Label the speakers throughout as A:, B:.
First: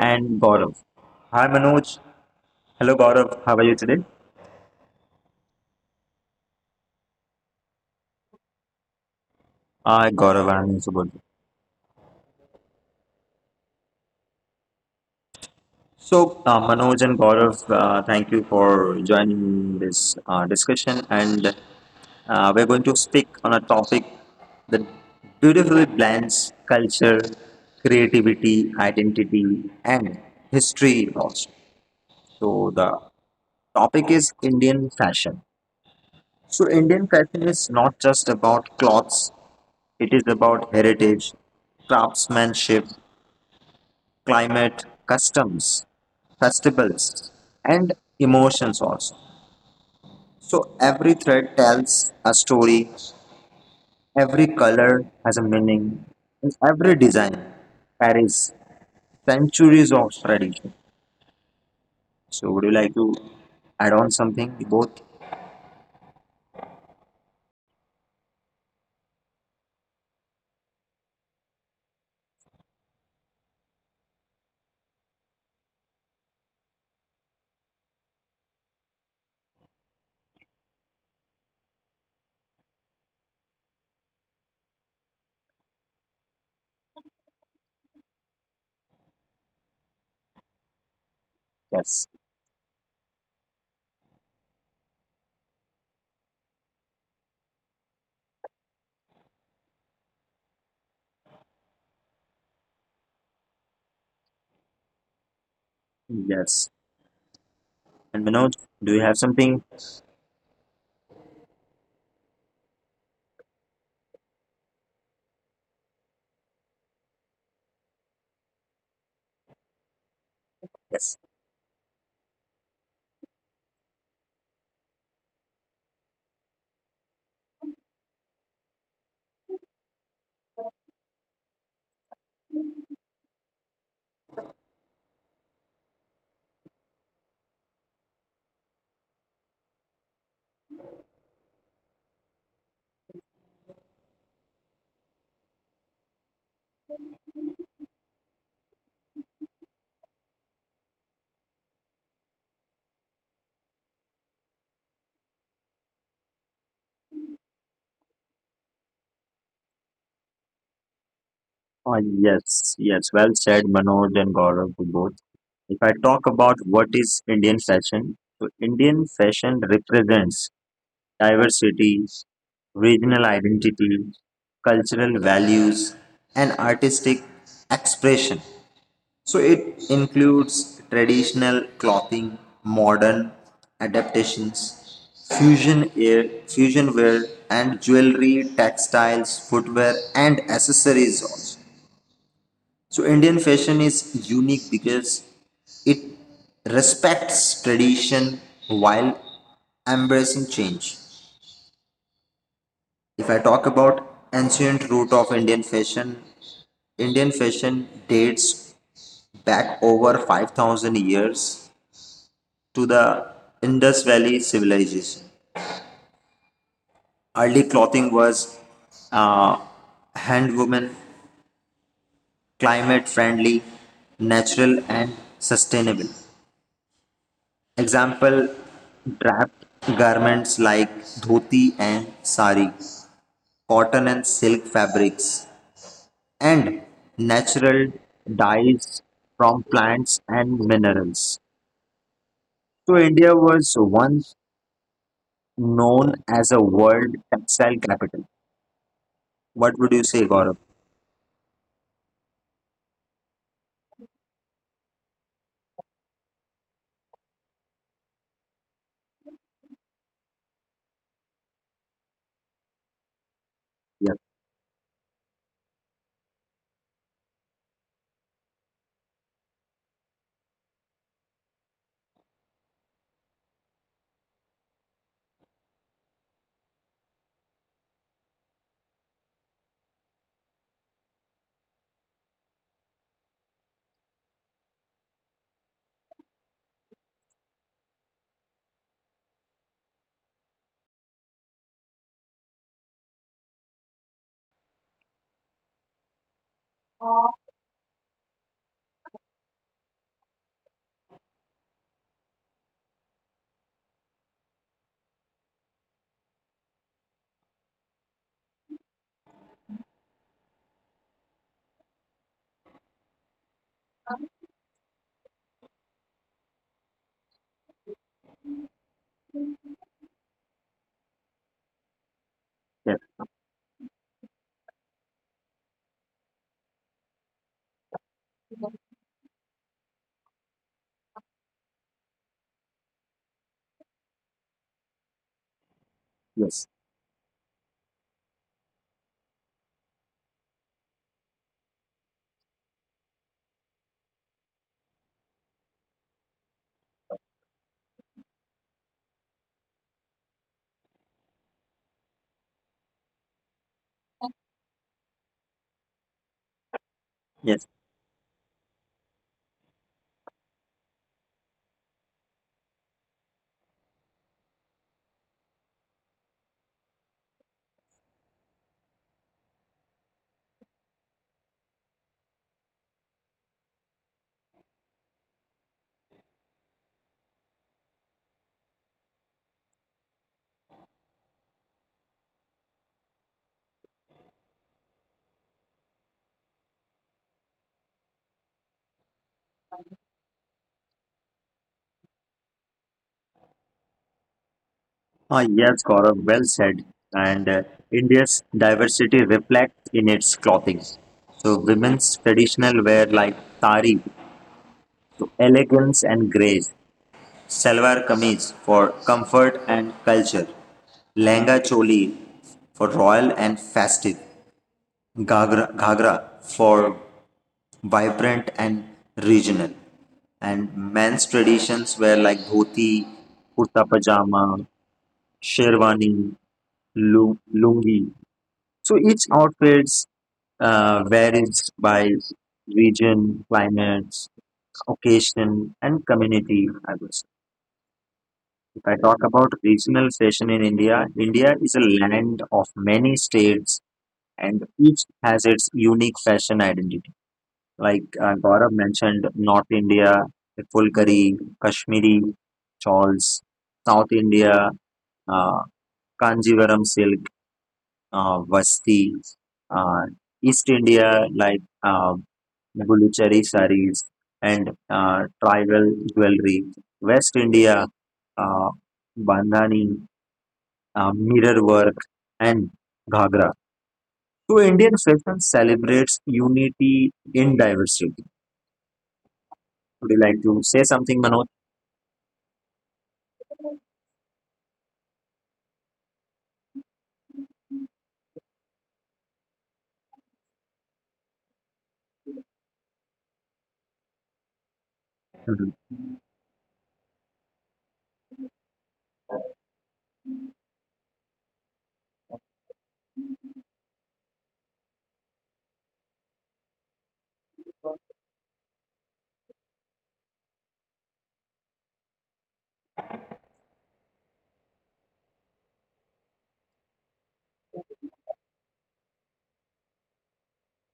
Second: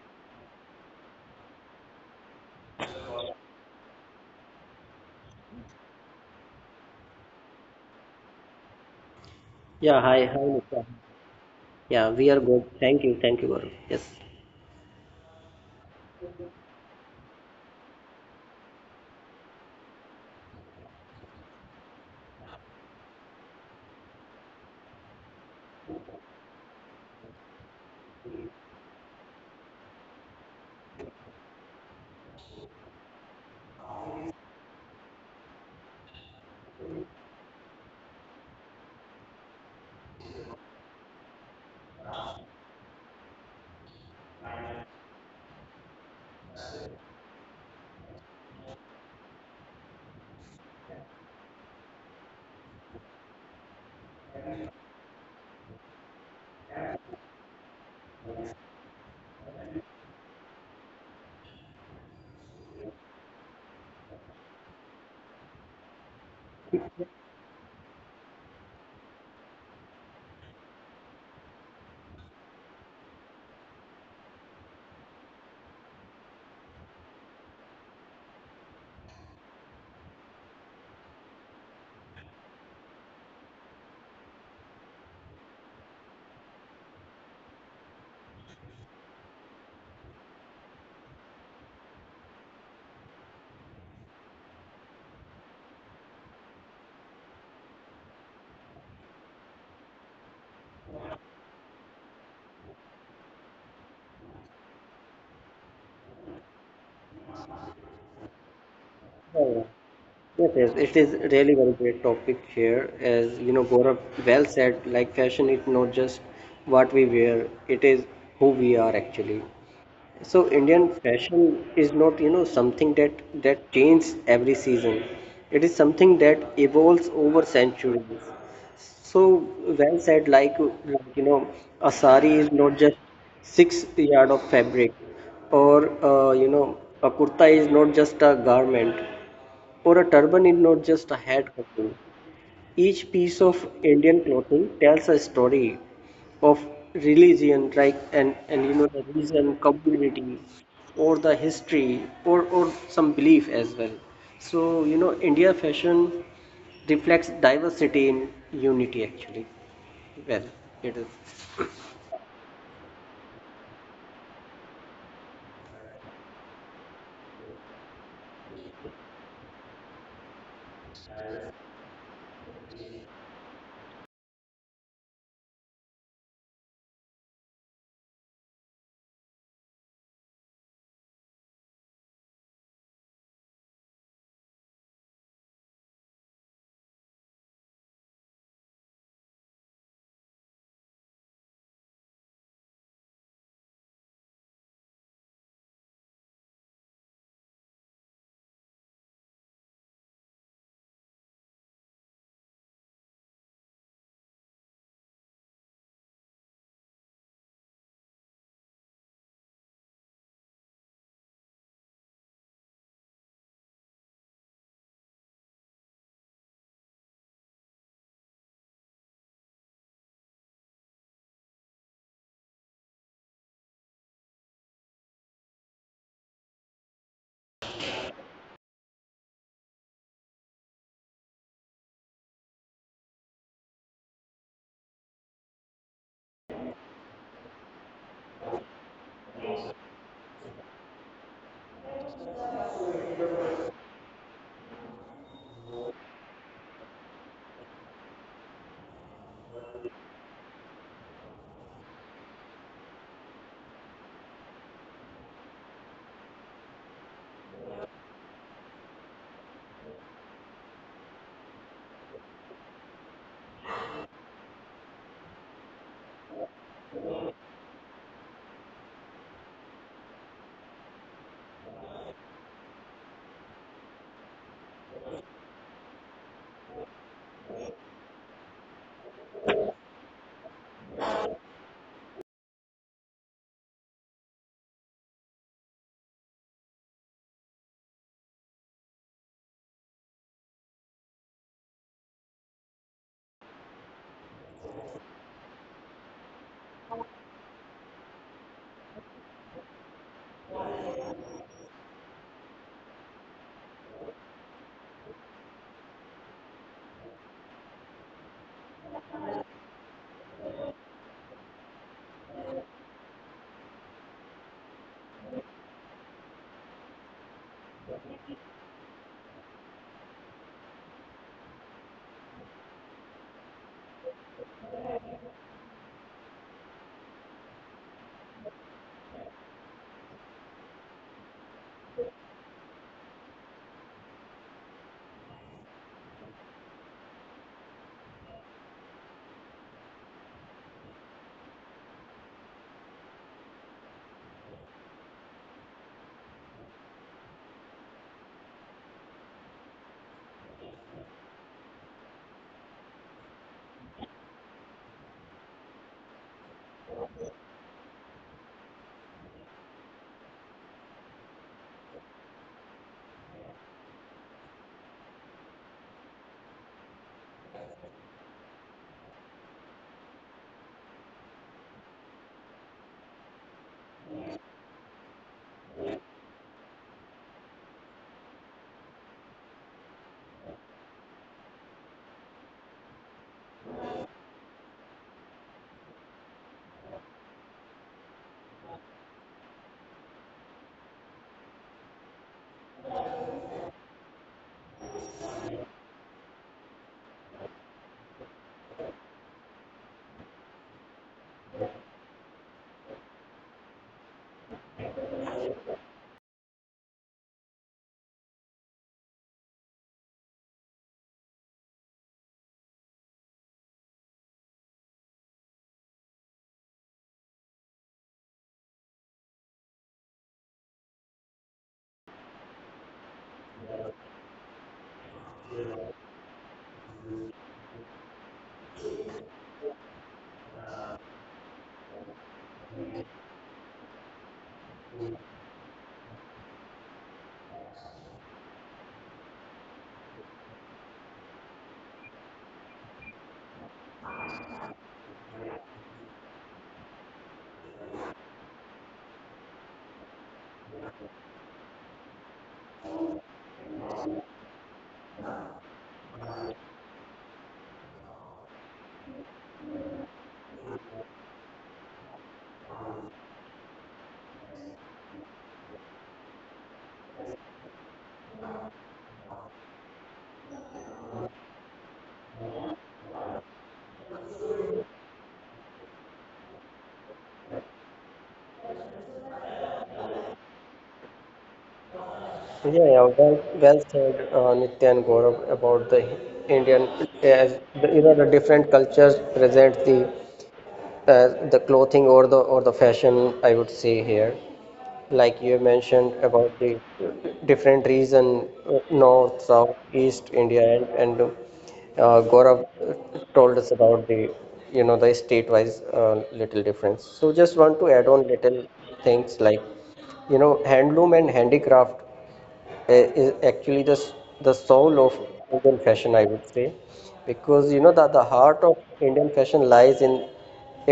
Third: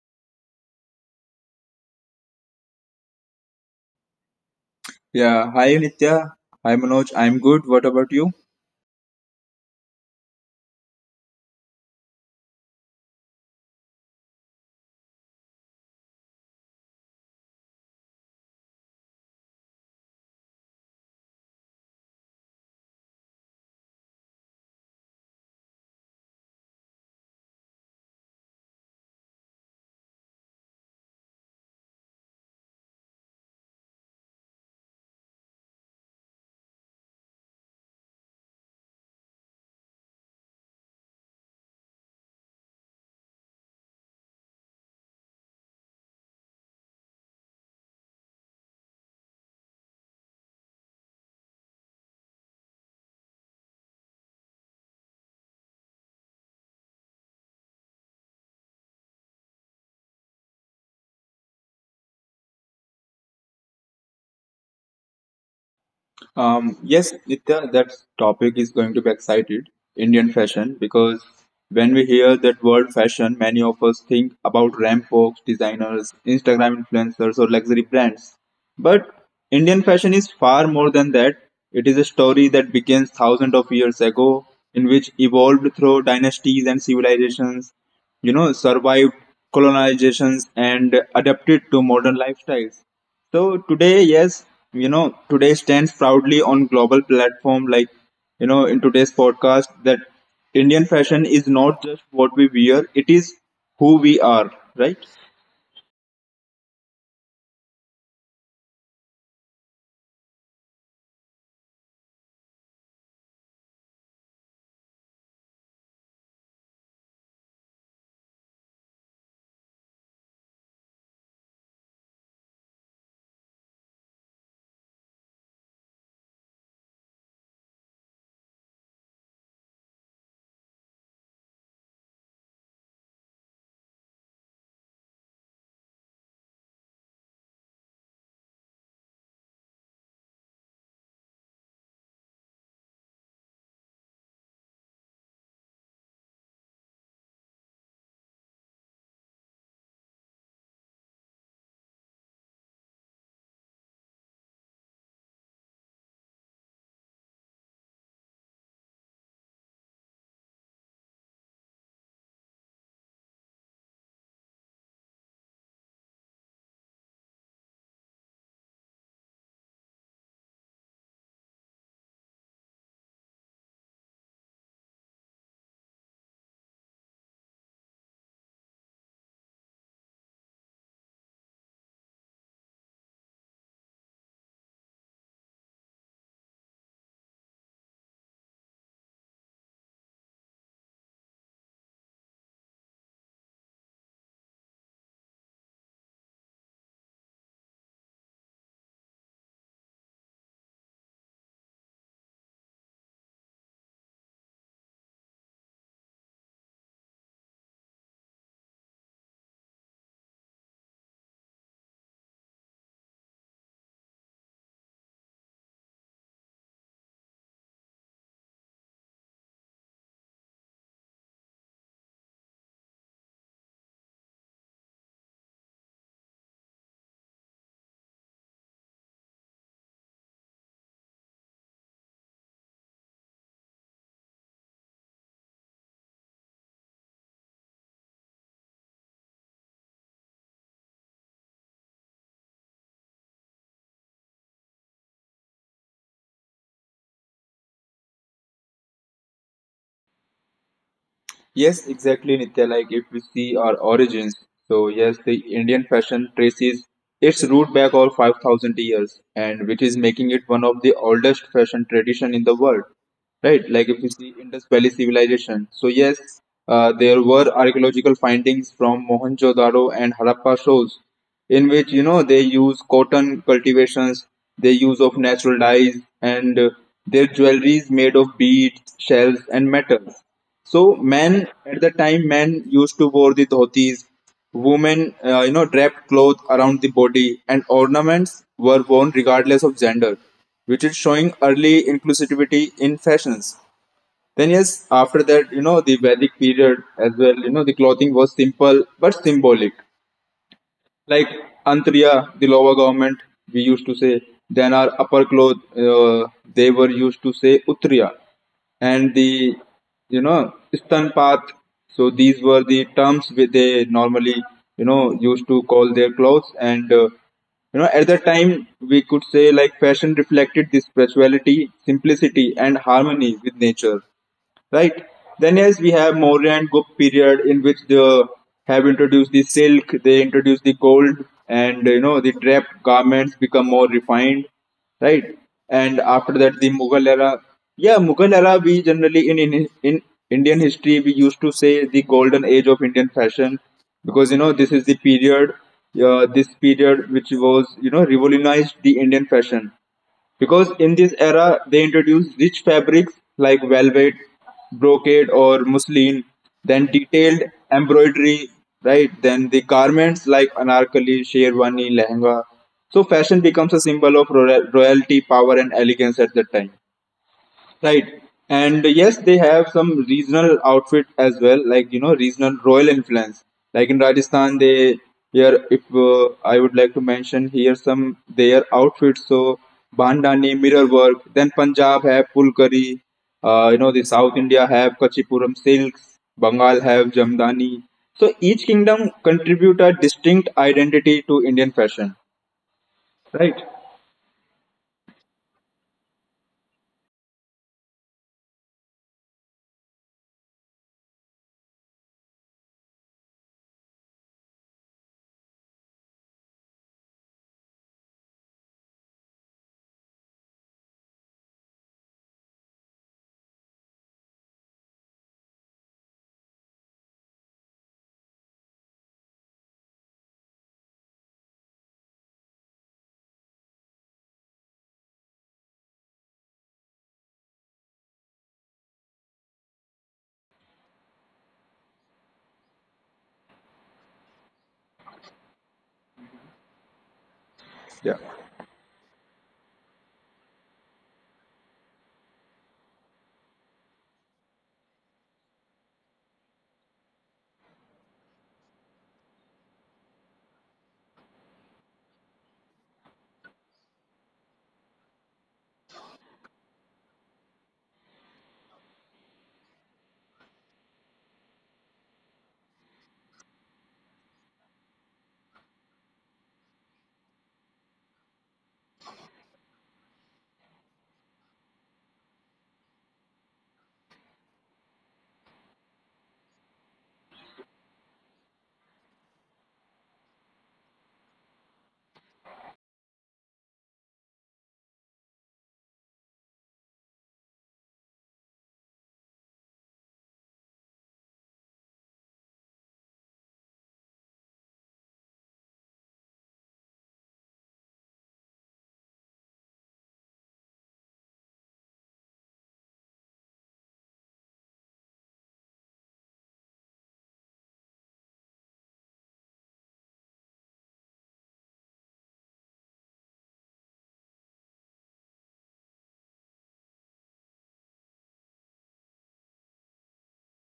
A: and Gaurav. Hi Manoj, hello Gaurav, how are you today?
B: Yeah, hi Nitya. Hi Manoj. I'm good. What about you?
C: Yeah,
A: Hi
C: hi, hi,
A: Gaurav, I'm
C: Nisha.
A: also good.
C: Yeah, we are good. Thank you, Gaurav. Yes.
A: So, Manoj and Gaurav, thank you for joining this discussion and we're going to speak on a topic that beautifully blends culture, creativity, identity and history also. So the topic is Indian fashion. So, Indian fashion is not just about clothes, it is about heritage, craftsmanship, climate, customs, festivals, and emotions also. So, every thread tells a story, every color has a meaning, and every design carries centuries of tradition. So, would you like to add on something, both?
B: Yes, Nitya, that topic is going to be excited, Indian fashion, because when we hear that word fashion, many of us think about ramp folks, designers, Instagram influencers, or luxury brands. But Indian fashion is far more than that. It is a story that begins thousands of years ago, in which evolved through dynasties and civilizations, survived colonizations and adapted to
A: Yes.
B: modern lifestyles. So today, yes, today stands proudly on global platform like, in today's podcast that Indian fashion is not just what we wear, it is who we are, right?
A: Yes. And Manoj, do you have something?
C: Yeah, yeah. Yes, yes, it is really very great topic here. As you know, Gaurav well said, like fashion is not just what we wear, it is who we are actually. So
A: Yes.
C: Indian fashion is not, something that changes every season. It is something that evolves over centuries. So well said, like you know, a sari is not just 6 yard of fabric, or a kurta is not just a garment, or a turban is not just a head covering. Each piece of Indian clothing tells a story of religion, and the region, community, or the history, or some belief as well. So India fashion reflects diversity in unity actually. Well, it is.
A: Yes, well said, Manoj and Gaurav to both. If I talk about what is Indian fashion, so Indian fashion represents diversity, regional identity, cultural values, and artistic expression. So it includes traditional clothing, modern adaptations, fusion wear, and jewelry, textiles, footwear, and accessories also. So Indian fashion is unique because it respects tradition while embracing change. If I talk about ancient root of Indian fashion dates back over 5,000 years to the Indus Valley civilization. Early clothing was uh, hand woven, climate friendly, natural, and sustainable. Example draped garments like dhoti and sari, cotton and silk fabrics, and natural dyes from plants and minerals. So, India was once known as a world textile capital. What would you say, Gaurav?
B: Yes, exactly, Nitya. Like if we see our origins, so yes, the Indian fashion traces its root back all 5,000 years, and which is making it one of the oldest fashion tradition in the world. Right, like
A: Yes,
B: if you see Indus Valley civilization. So yes, there were archaeological findings from Mohenjo-daro and Harappa shows, in which they use cotton cultivations, they use of natural dyes, and their jewelry is made of beads, shells, and metals. So men at the time, men used to wear the dhotis. Women, draped cloth around the body, and ornaments were worn regardless of gender, which is showing early inclusivity in fashions. Then yes, after that, the Vedic period as well. You know, the clothing was simple but symbolic. Like Antriya, the lower government, we used to say. Then our upper cloth, they were used to say Utriya. And the, istanpath. So these were the terms which they normally, used to call their clothes. And, at that time, we could say like fashion reflected the spirituality, simplicity,
A: yes,
B: and harmony with nature, right? Then yes, we have Maurya and Gupta period in which they have introduced the silk, they introduced the gold, and the draped garments become more refined, right? And after
A: yes,
B: that, the Mughal era. Yeah, Mughal era. We generally in Indian history we used to say the golden age of Indian fashion because this is the period, this period which was revolutionized the Indian fashion because in this era they introduced rich fabrics like velvet, brocade or muslin, then
A: yes.
B: detailed embroidery, right? Then the garments like anarkali, sherwani, lehenga. So fashion becomes a symbol of royalty, power and elegance at that time. Right. And yes, they have some regional outfit as well, like regional royal influence. Like in Rajasthan, they here if I would like to mention here some their outfits. So bandhani, mirror work. Then Punjab have pulkari. The South India have kachipuram silks. Bengal have jamdani. So each kingdom contribute a distinct identity to Indian fashion.
A: Ah, yes, Gaurav, well said. And India's diversity reflects in its clothing. So women's traditional wear like tari to elegance and grace, salwar kameez for comfort and culture, lehenga choli for royal and festive, ghagra for vibrant and regional, and men's traditions were like dhoti, kurta pajama, sherwani, lungi. So each outfits varies by region, climate, occasion, and community, I would say.
B: Yeah.
A: If I talk about regional fashion in India, India is a land of many states and each has its unique fashion identity. Like Gaurav mentioned, North India, the Fulkari, Kashmiri, shawls, South India, uh, Kanjivaram silk, Vasti, uh, East India, like Buluchari saris and tribal jewelry, West India, uh, Bandhani, mirror work, and ghagra. So, Indian fashion celebrates unity in diversity. Would you like to say something, Manoj?
C: Well said, Nitya and Gaurav, about the Indian, as the, the different cultures present the clothing or the fashion. I would say here, like you
A: Mhm.
C: mentioned about the different region, north, south, east India, and Gaurav told us about the the state-wise little difference. So just want to add on little things like handloom and handicraft uh, is actually the soul of Indian fashion I would say because you know that the heart of Indian fashion lies in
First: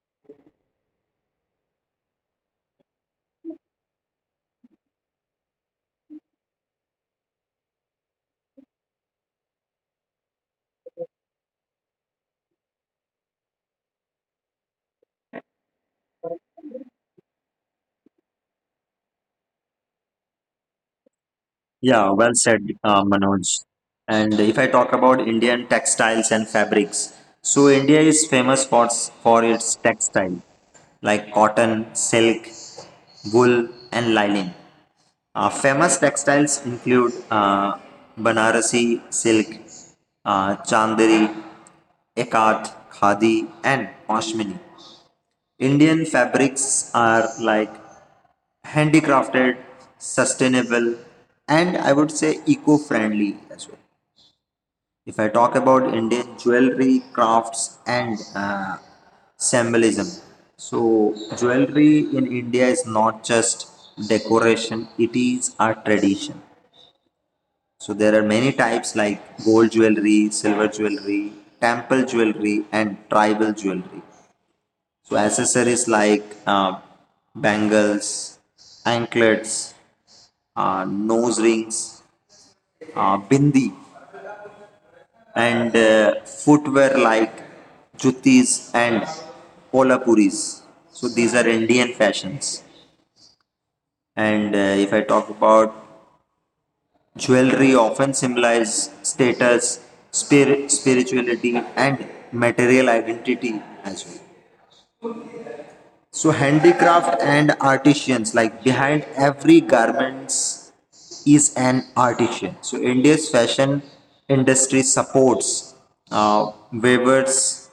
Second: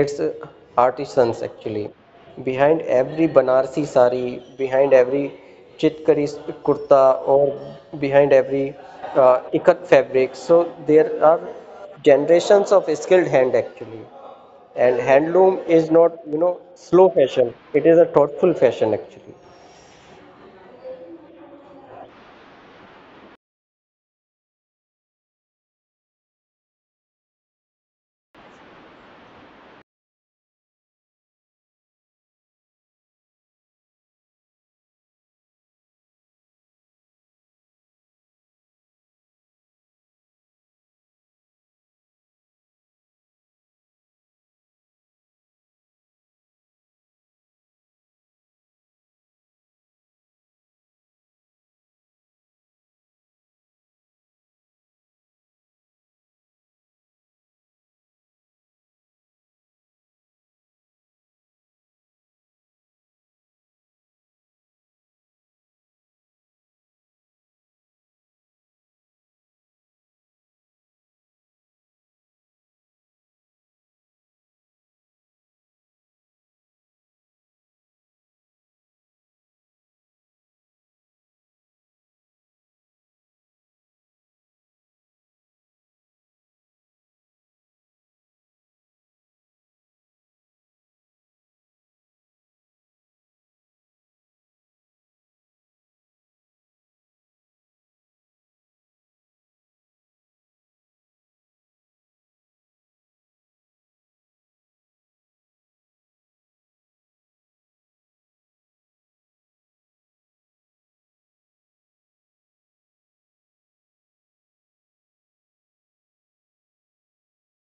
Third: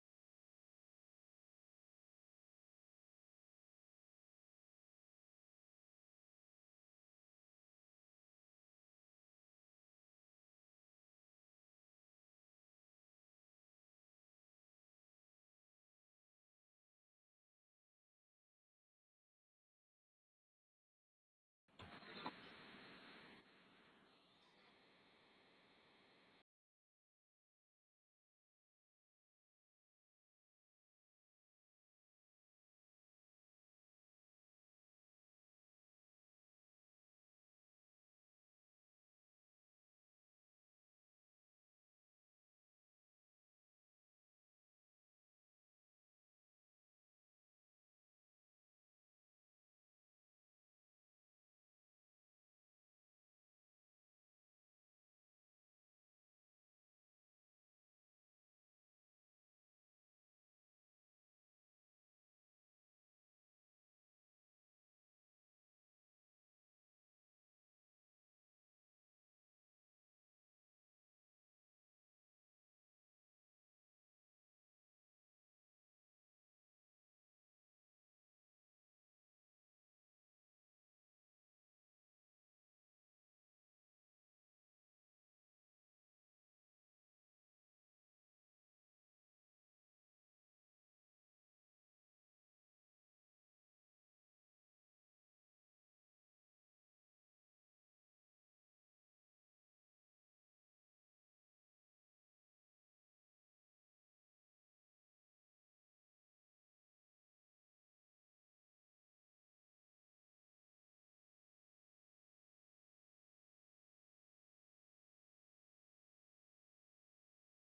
C: its artisans actually. Behind every Banarsi sari, behind every chitkari kurta, or behind every ikat fabric, so there are generations of skilled hand actually. And handloom is not, you know, slow fashion; it is a thoughtful fashion actually.
A: Yeah, well said, Manoj. And if I talk about Indian textiles and fabrics, so India is famous for its textile like cotton, silk, wool, and lining. Famous textiles include Banarasi silk, Chandari, Ekat, Khadi, and Pashmini. Indian fabrics are like handicrafted, sustainable, and I would say eco friendly as well. If I talk about Indian jewelry, crafts, and symbolism. So, jewelry in India is not just decoration, it is a tradition. So there are many types like gold jewelry, silver jewelry, temple jewelry, and tribal jewelry. So accessories like bangles, anklets, nose rings, bindi, and footwear like juttis and kolapuris. So these are Indian fashions. And if I talk about jewelry often symbolizes status, spirituality, and material identity as well. So, handicraft and artisans, like behind every garments is an artisan. So, India's fashion industry supports weavers,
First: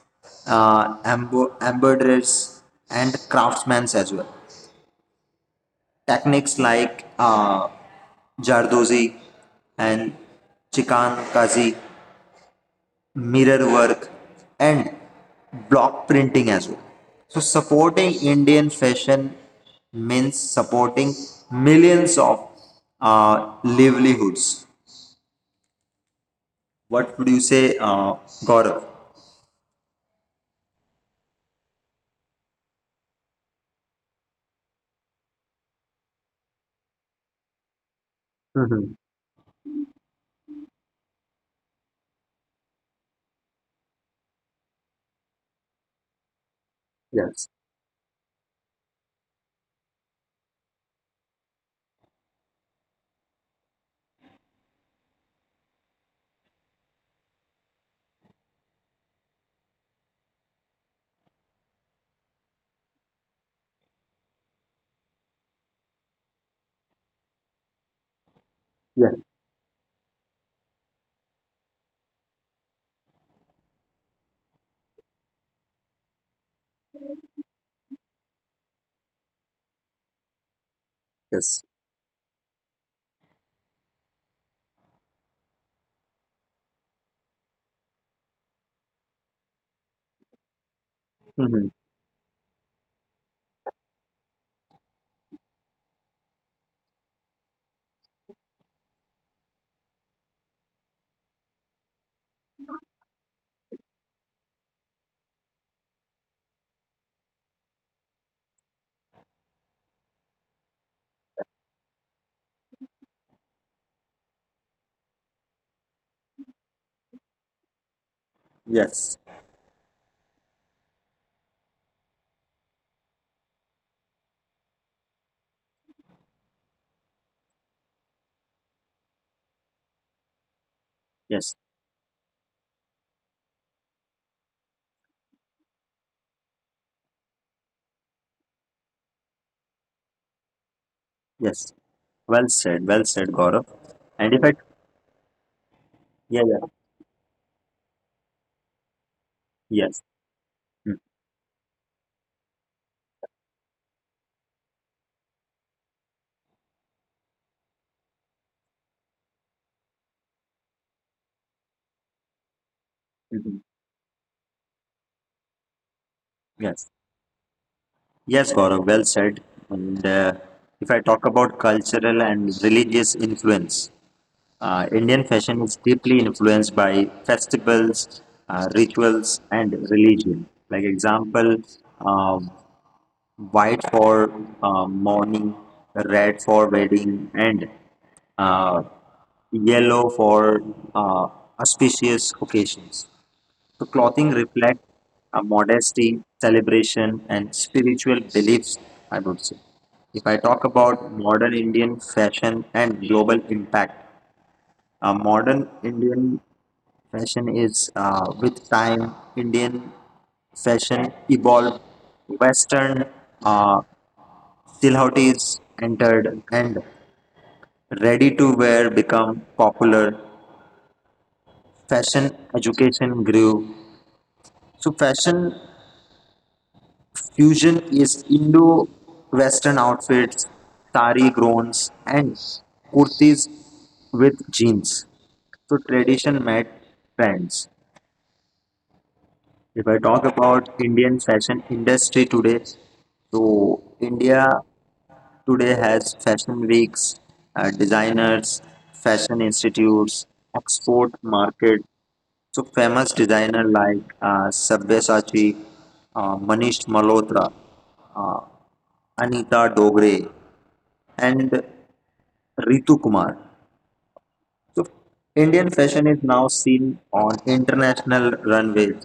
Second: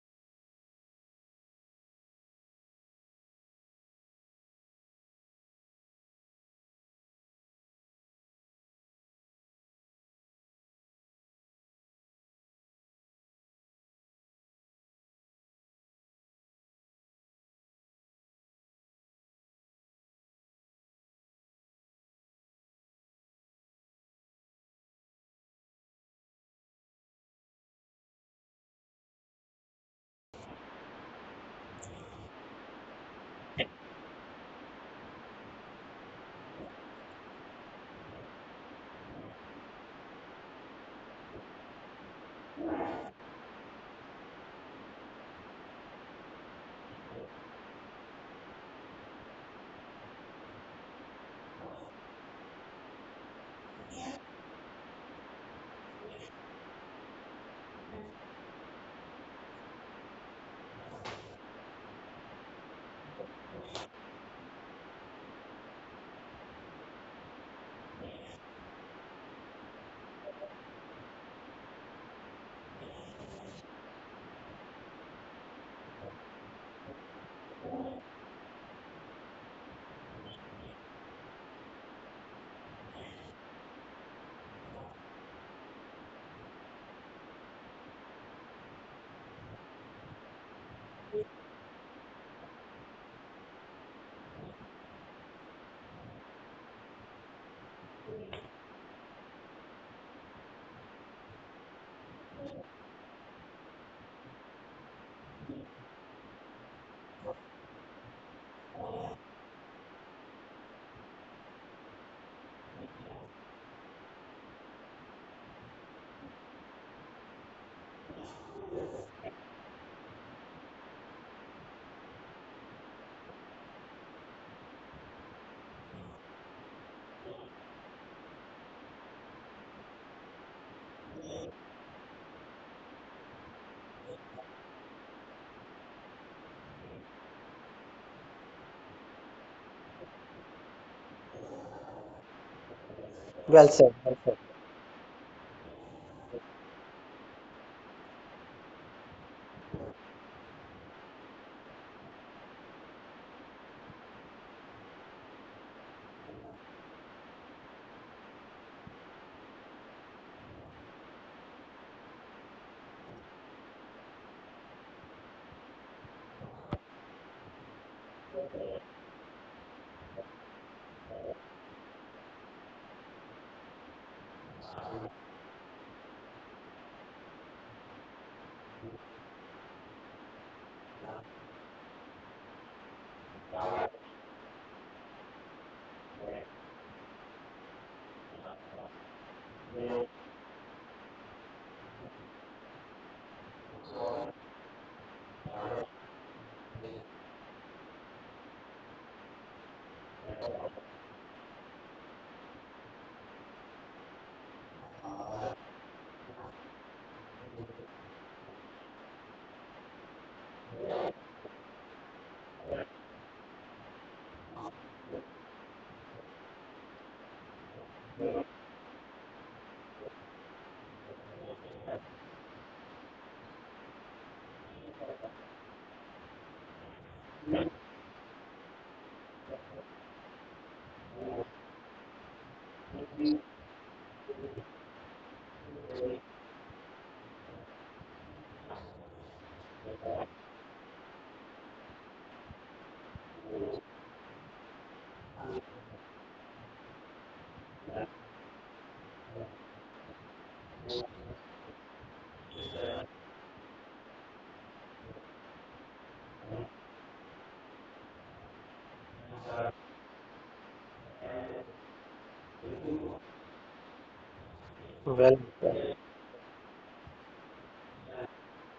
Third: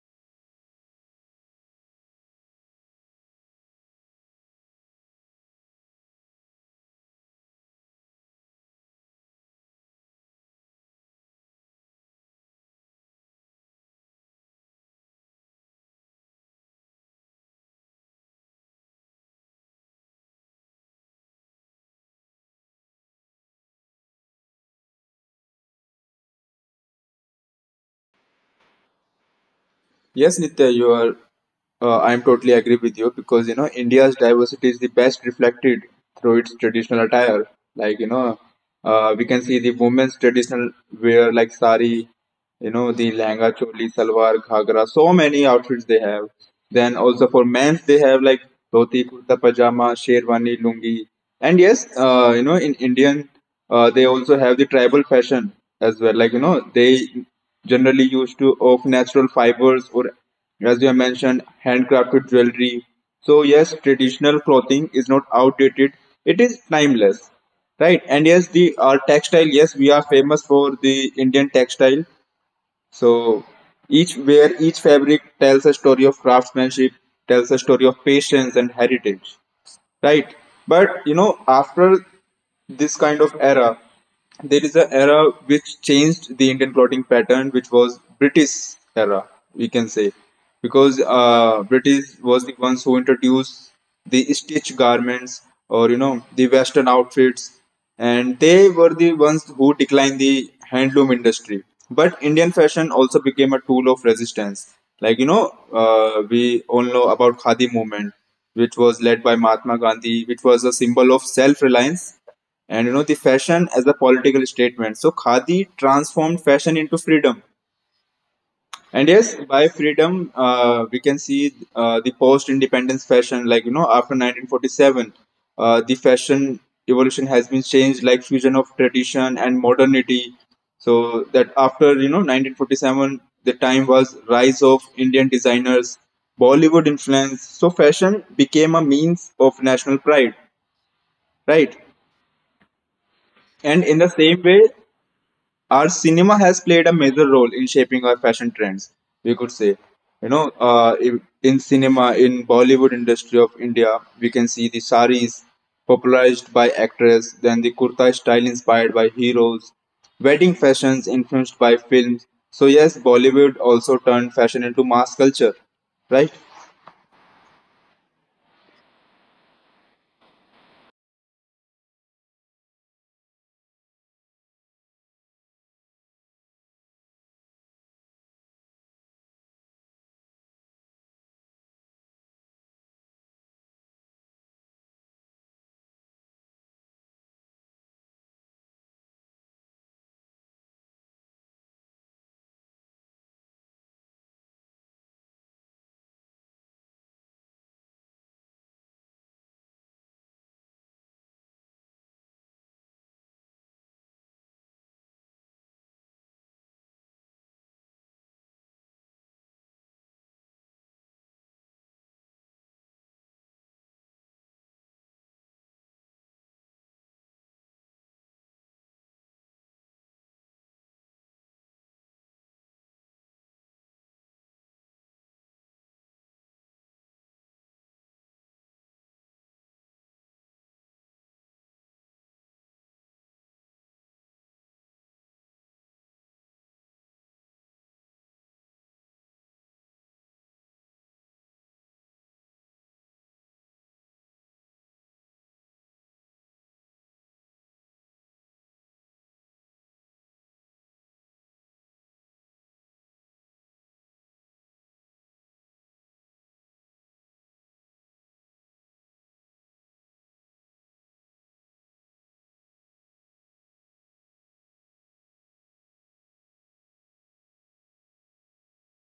A: embroiderers, and craftsmen as well. Techniques like Jardozi and Chikan Kazi mirror work, and block printing as well. So, supporting Indian fashion means supporting millions of livelihoods. What would you say, Gaurav?
B: Yes, Nitya, you are I'm totally agree with you because India's diversity is the best reflected through its traditional attire. Like
A: Mm-hmm.
B: we can see the women's traditional wear like sari, the langa choli salwar ghagra so many outfits they have then also for
A: Yes.
B: men's they have like dhoti kurta pajama sherwani lungi and yes in indian they also have the tribal fashion as well like they generally used to of natural fibers or as you have mentioned handcrafted jewelry so yes traditional clothing is not outdated it is timeless right and yes the our
A: Yes.
B: textile yes we are famous for the indian textile so each fabric tells a story of craftsmanship, tells a story of patience and heritage, right? But
A: Yes.
B: after this kind of era, there is an era which changed the Indian plotting pattern, which was British era, we can say, because
A: Mm-hmm.
B: British was the ones who introduced the stitch garments or the Western outfits, and they were the ones who declined the handloom industry. But Indian fashion also became a tool of resistance. Like we all know about Khadi movement which was led by Mahatma Gandhi, which was a symbol of self-reliance and the fashion as a political statement. So khadi transformed fashion into freedom. And
A: Yes.
B: yes, by freedom, we can see the post-independence fashion. Like after 1947, the fashion evolution has been changed, like fusion of tradition and modernity. So that
A: Yes.
B: after 1947, the time was rise of Indian designers, Bollywood influence. So fashion became a means of national pride,
A: Yes.
B: right?
A: Well said. Well said, Gaurav.
C: Well
B: And in
C: said.
B: the
C: Well
A: And
B: same
A: if
C: said.
A: I,
B: way, our cinema
A: yeah,
B: has
A: yeah.
B: played a major role in shaping our fashion trends, we could say.
A: Yes.
B: You know, uh, in in cinema in bollywood industry of india we can see the saris popularized by actress, then the kurta style inspired by heroes, wedding fashions influenced by films. So yes,
A: Mm-hmm.
B: bollywood also turned fashion into mass culture, right?
A: Yes. Yes, Gaurav, well said. And if I talk about cultural and religious influence, Indian fashion is deeply influenced by festivals, rituals, and religion. Like example, uh, white for mourning, red for wedding, and uh, yellow for uh, auspicious occasions. So clothing reflects a modesty, celebration, and spiritual beliefs, I would say. If I talk about modern Indian fashion and global impact, modern Indian fashion is with time, Indian fashion evolved, Western uh, silhouettes entered, and ready to wear become popular. Fashion education grew. So, fashion Fusion is Indo-Western outfits, sari groans, and kurtis with jeans. So tradition met trends. If I talk about Indian fashion industry today, so India today has fashion weeks, designers, fashion institutes, export market, so famous designer like Sabyasachi, Manish Malhotra, uh, Anita Dogre, and Ritu Kumar. So
C: Well.
A: Indian fashion is now seen on international runways,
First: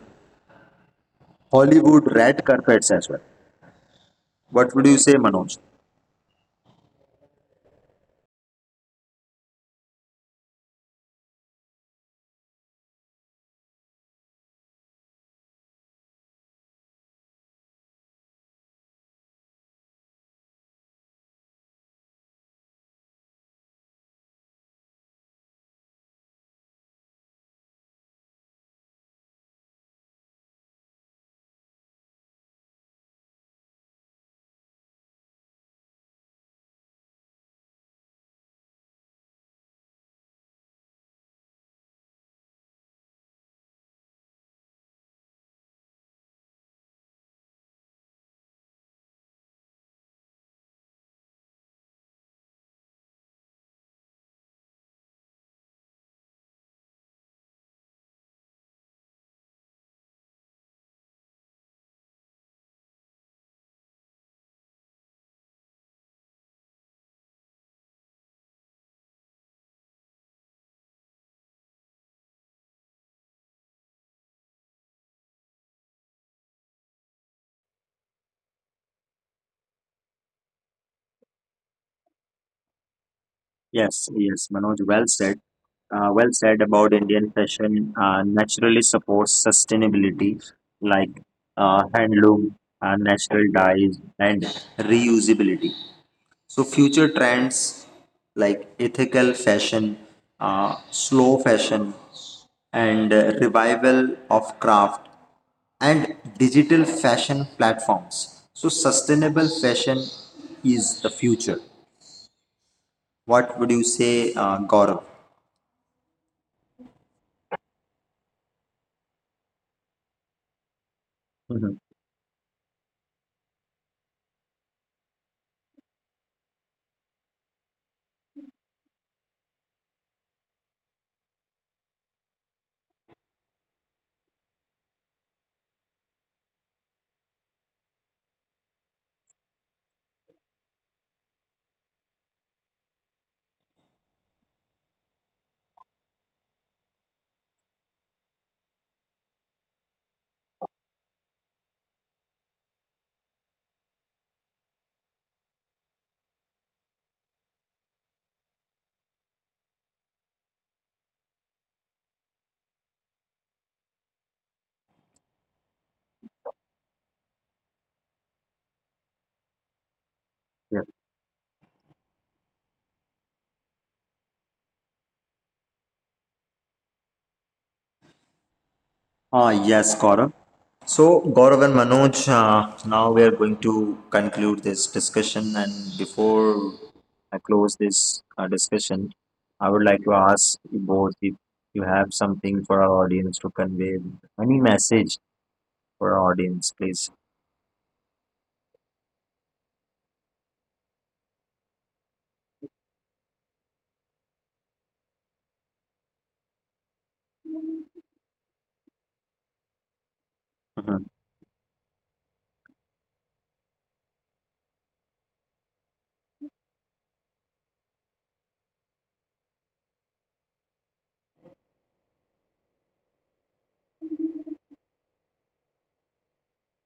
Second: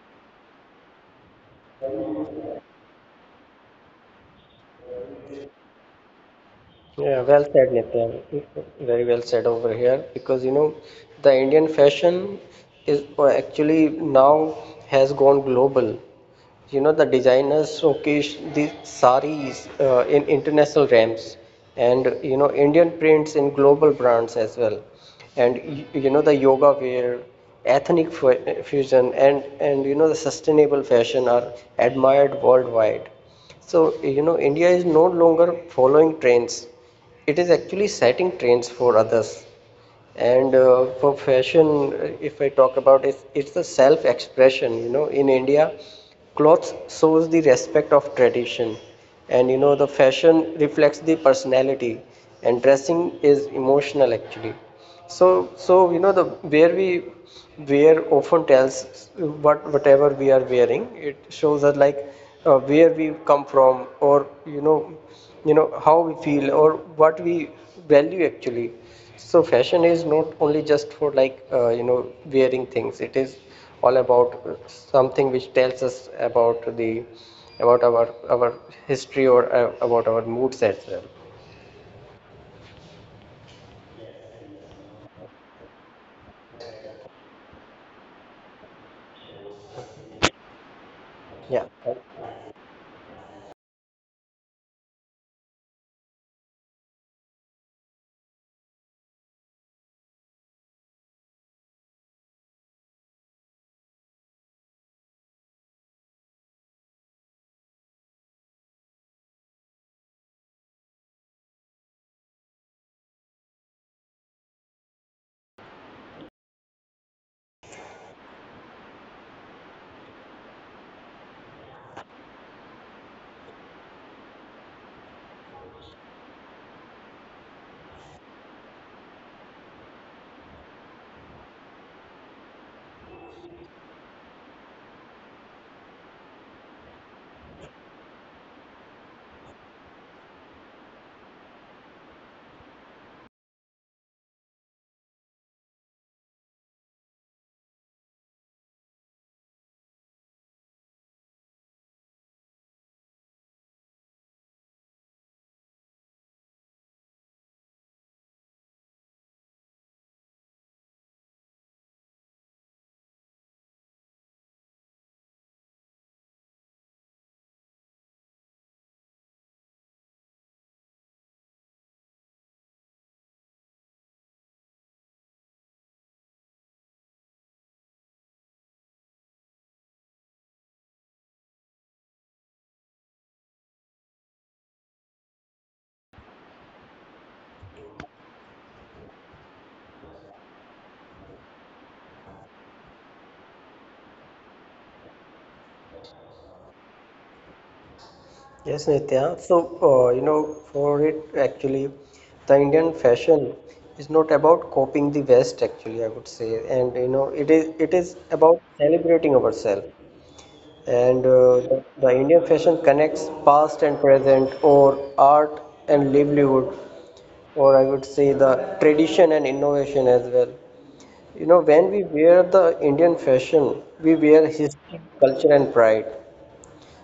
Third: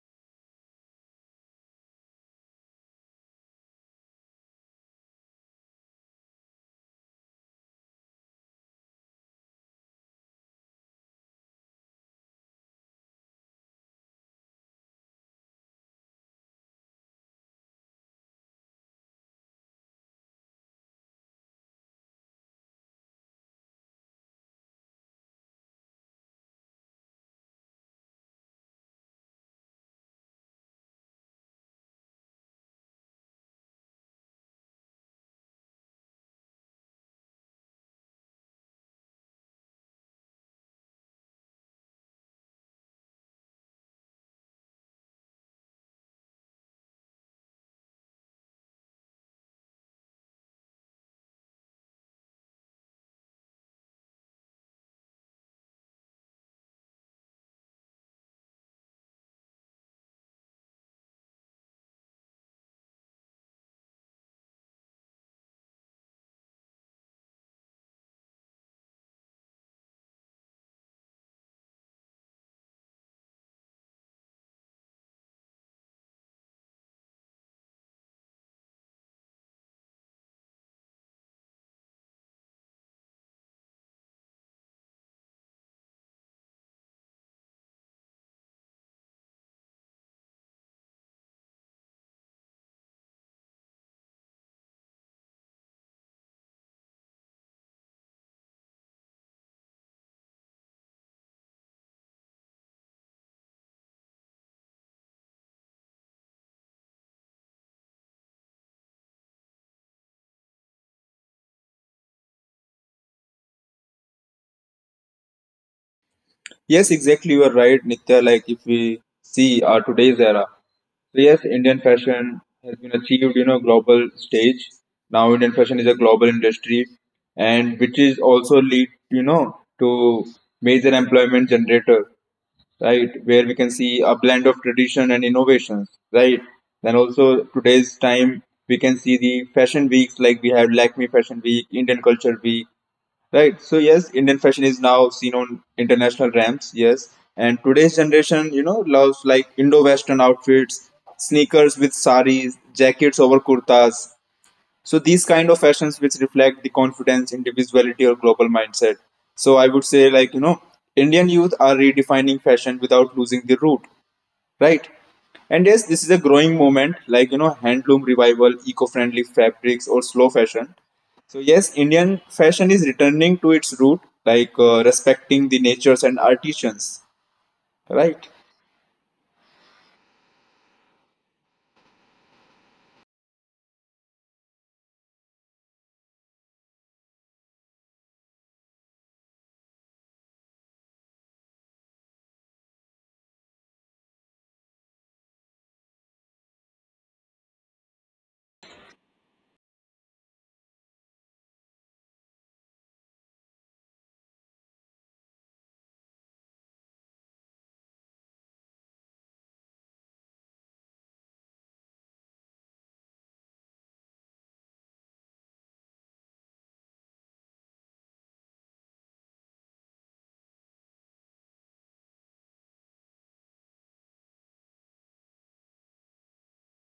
A: Hollywood red carpets as well. What would you say, Manoj?
C: Yeah, well said, Nitya. Very well said over here because you know the Indian fashion is actually now has gone global. You know the designers showcase the saris in international ramps and you know Indian prints in global brands as well. And you know the yoga wear, ethnic fusion, and you know the sustainable fashion are admired worldwide so, you know, India is no longer following trends. It is actually setting trends for others. And for fashion, if I talk about it, it's the self expression. You know, in India, clothes shows the respect of tradition and you know the fashion reflects the personality and dressing is emotional actually, so so you know the where we wear often tells what whatever we are wearing it shows us like where we come from or you know how we feel or what we value actually, so fashion is not only just for like you know wearing things, it is all about something which tells us about the about our history or about our moods as well.
A: Yes, yes, Manoj, well said. Well said about Indian fashion naturally supports
C: Yeah.
A: sustainability like handloom, natural dyes, and reusability. So, future trends like ethical fashion, slow fashion, and revival of craft and digital fashion platforms. So, sustainable fashion is the future. What would you say, Gaurav?
B: Yes, exactly. You are right, Nitya. Like if we see our today's era, so yes, Indian fashion has been achieved,
A: Mm-hmm.
B: global stage. Now Indian fashion is a global industry, and which is also lead, to major employment generator, right? Where we can see a blend of tradition and innovations, right? Then also today's time, we can see the fashion weeks like we have Lakme Fashion Week, Indian Culture Week. Right. So yes, Indian fashion is now seen on international ramps. Yes, and today's generation, loves like Indo-Western outfits, sneakers with saris, jackets over kurtas. So these kind of fashions which reflect the confidence, individuality, or global mindset. So I would say like Indian youth are redefining fashion without losing the root, right? And yes, this is a growing moment, like handloom revival, eco-friendly fabrics, or slow fashion.
A: Yeah.
B: So yes, Indian fashion is returning to its root, like respecting the natures and artisans, right?
A: Yes, Gaurav. So, Gaurav and Manoj, now we are going to conclude this discussion. And before I close this discussion, I would like to ask you both if you have something for our audience to convey, any message for our audience, please.
C: Yes, Nitya. So, you know, for it actually, the Indian fashion is not about copying the West actually, I would say. And you know, it is about celebrating ourselves.
A: Mhm.
C: And the Indian fashion connects past and present, or art and livelihood, or I would say the tradition and innovation as well. You know, when we wear the Indian fashion, we wear history, culture, and pride.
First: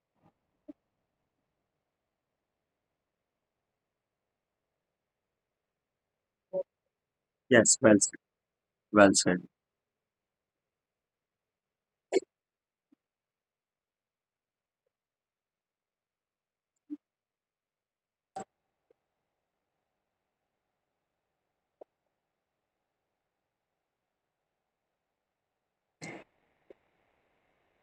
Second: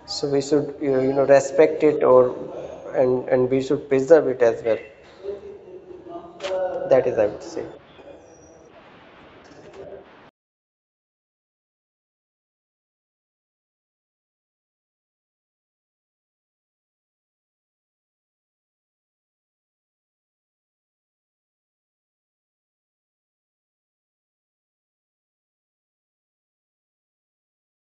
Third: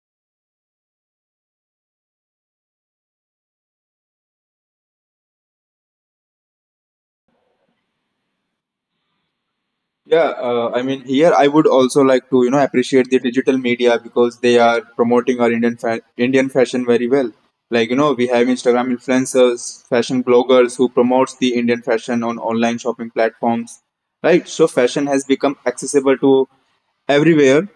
C: So we should, you know, respect it, or and we should preserve it as well. That is, I would say.
A: Yes, well said. Well said.
B: Yeah, I mean, here I would also like to, appreciate the digital media because they are promoting our Indian fashion very well. Like, we have Instagram influencers, fashion bloggers who promotes the Indian fashion on online shopping platforms, right? So fashion has become accessible to everywhere.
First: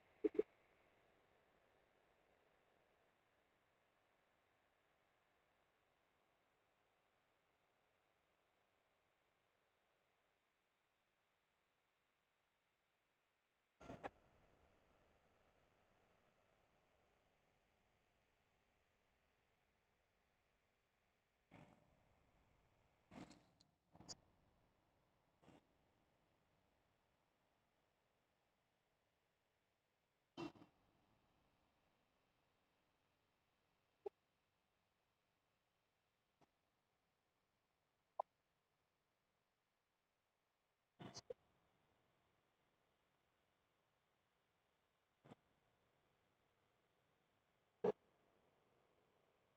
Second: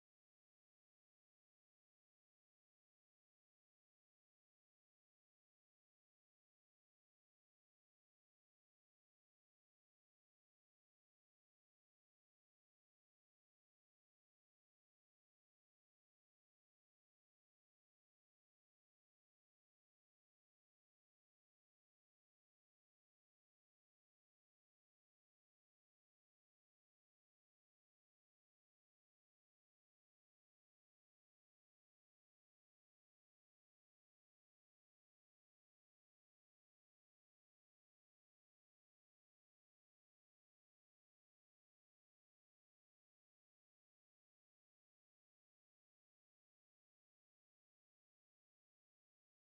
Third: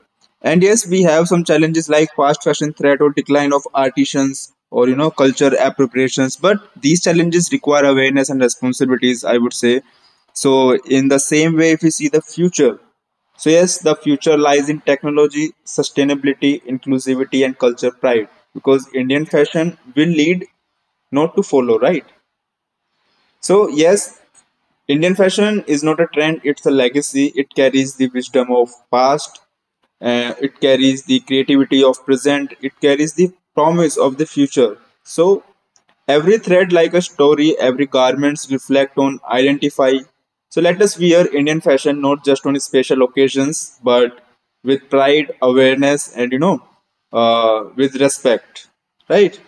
B: And yes, we have some challenges like fast fashion threat or decline of artisans or culture appropriations. But these challenges require awareness and responsibilities, I would say. So, in the same way, if we see the future, so yes, the future lies in technology, sustainability, inclusivity, and culture pride because Indian fashion will lead, not to follow, right? So, yes, Indian fashion is not a trend, it's a legacy. It carries the wisdom of past, it carries the creativity of present, it carries the promise of the future. So every thread like a story, every garments reflect on identify. So let us wear Indian fashion not just on special occasions, but with pride, awareness, and with respect. Right?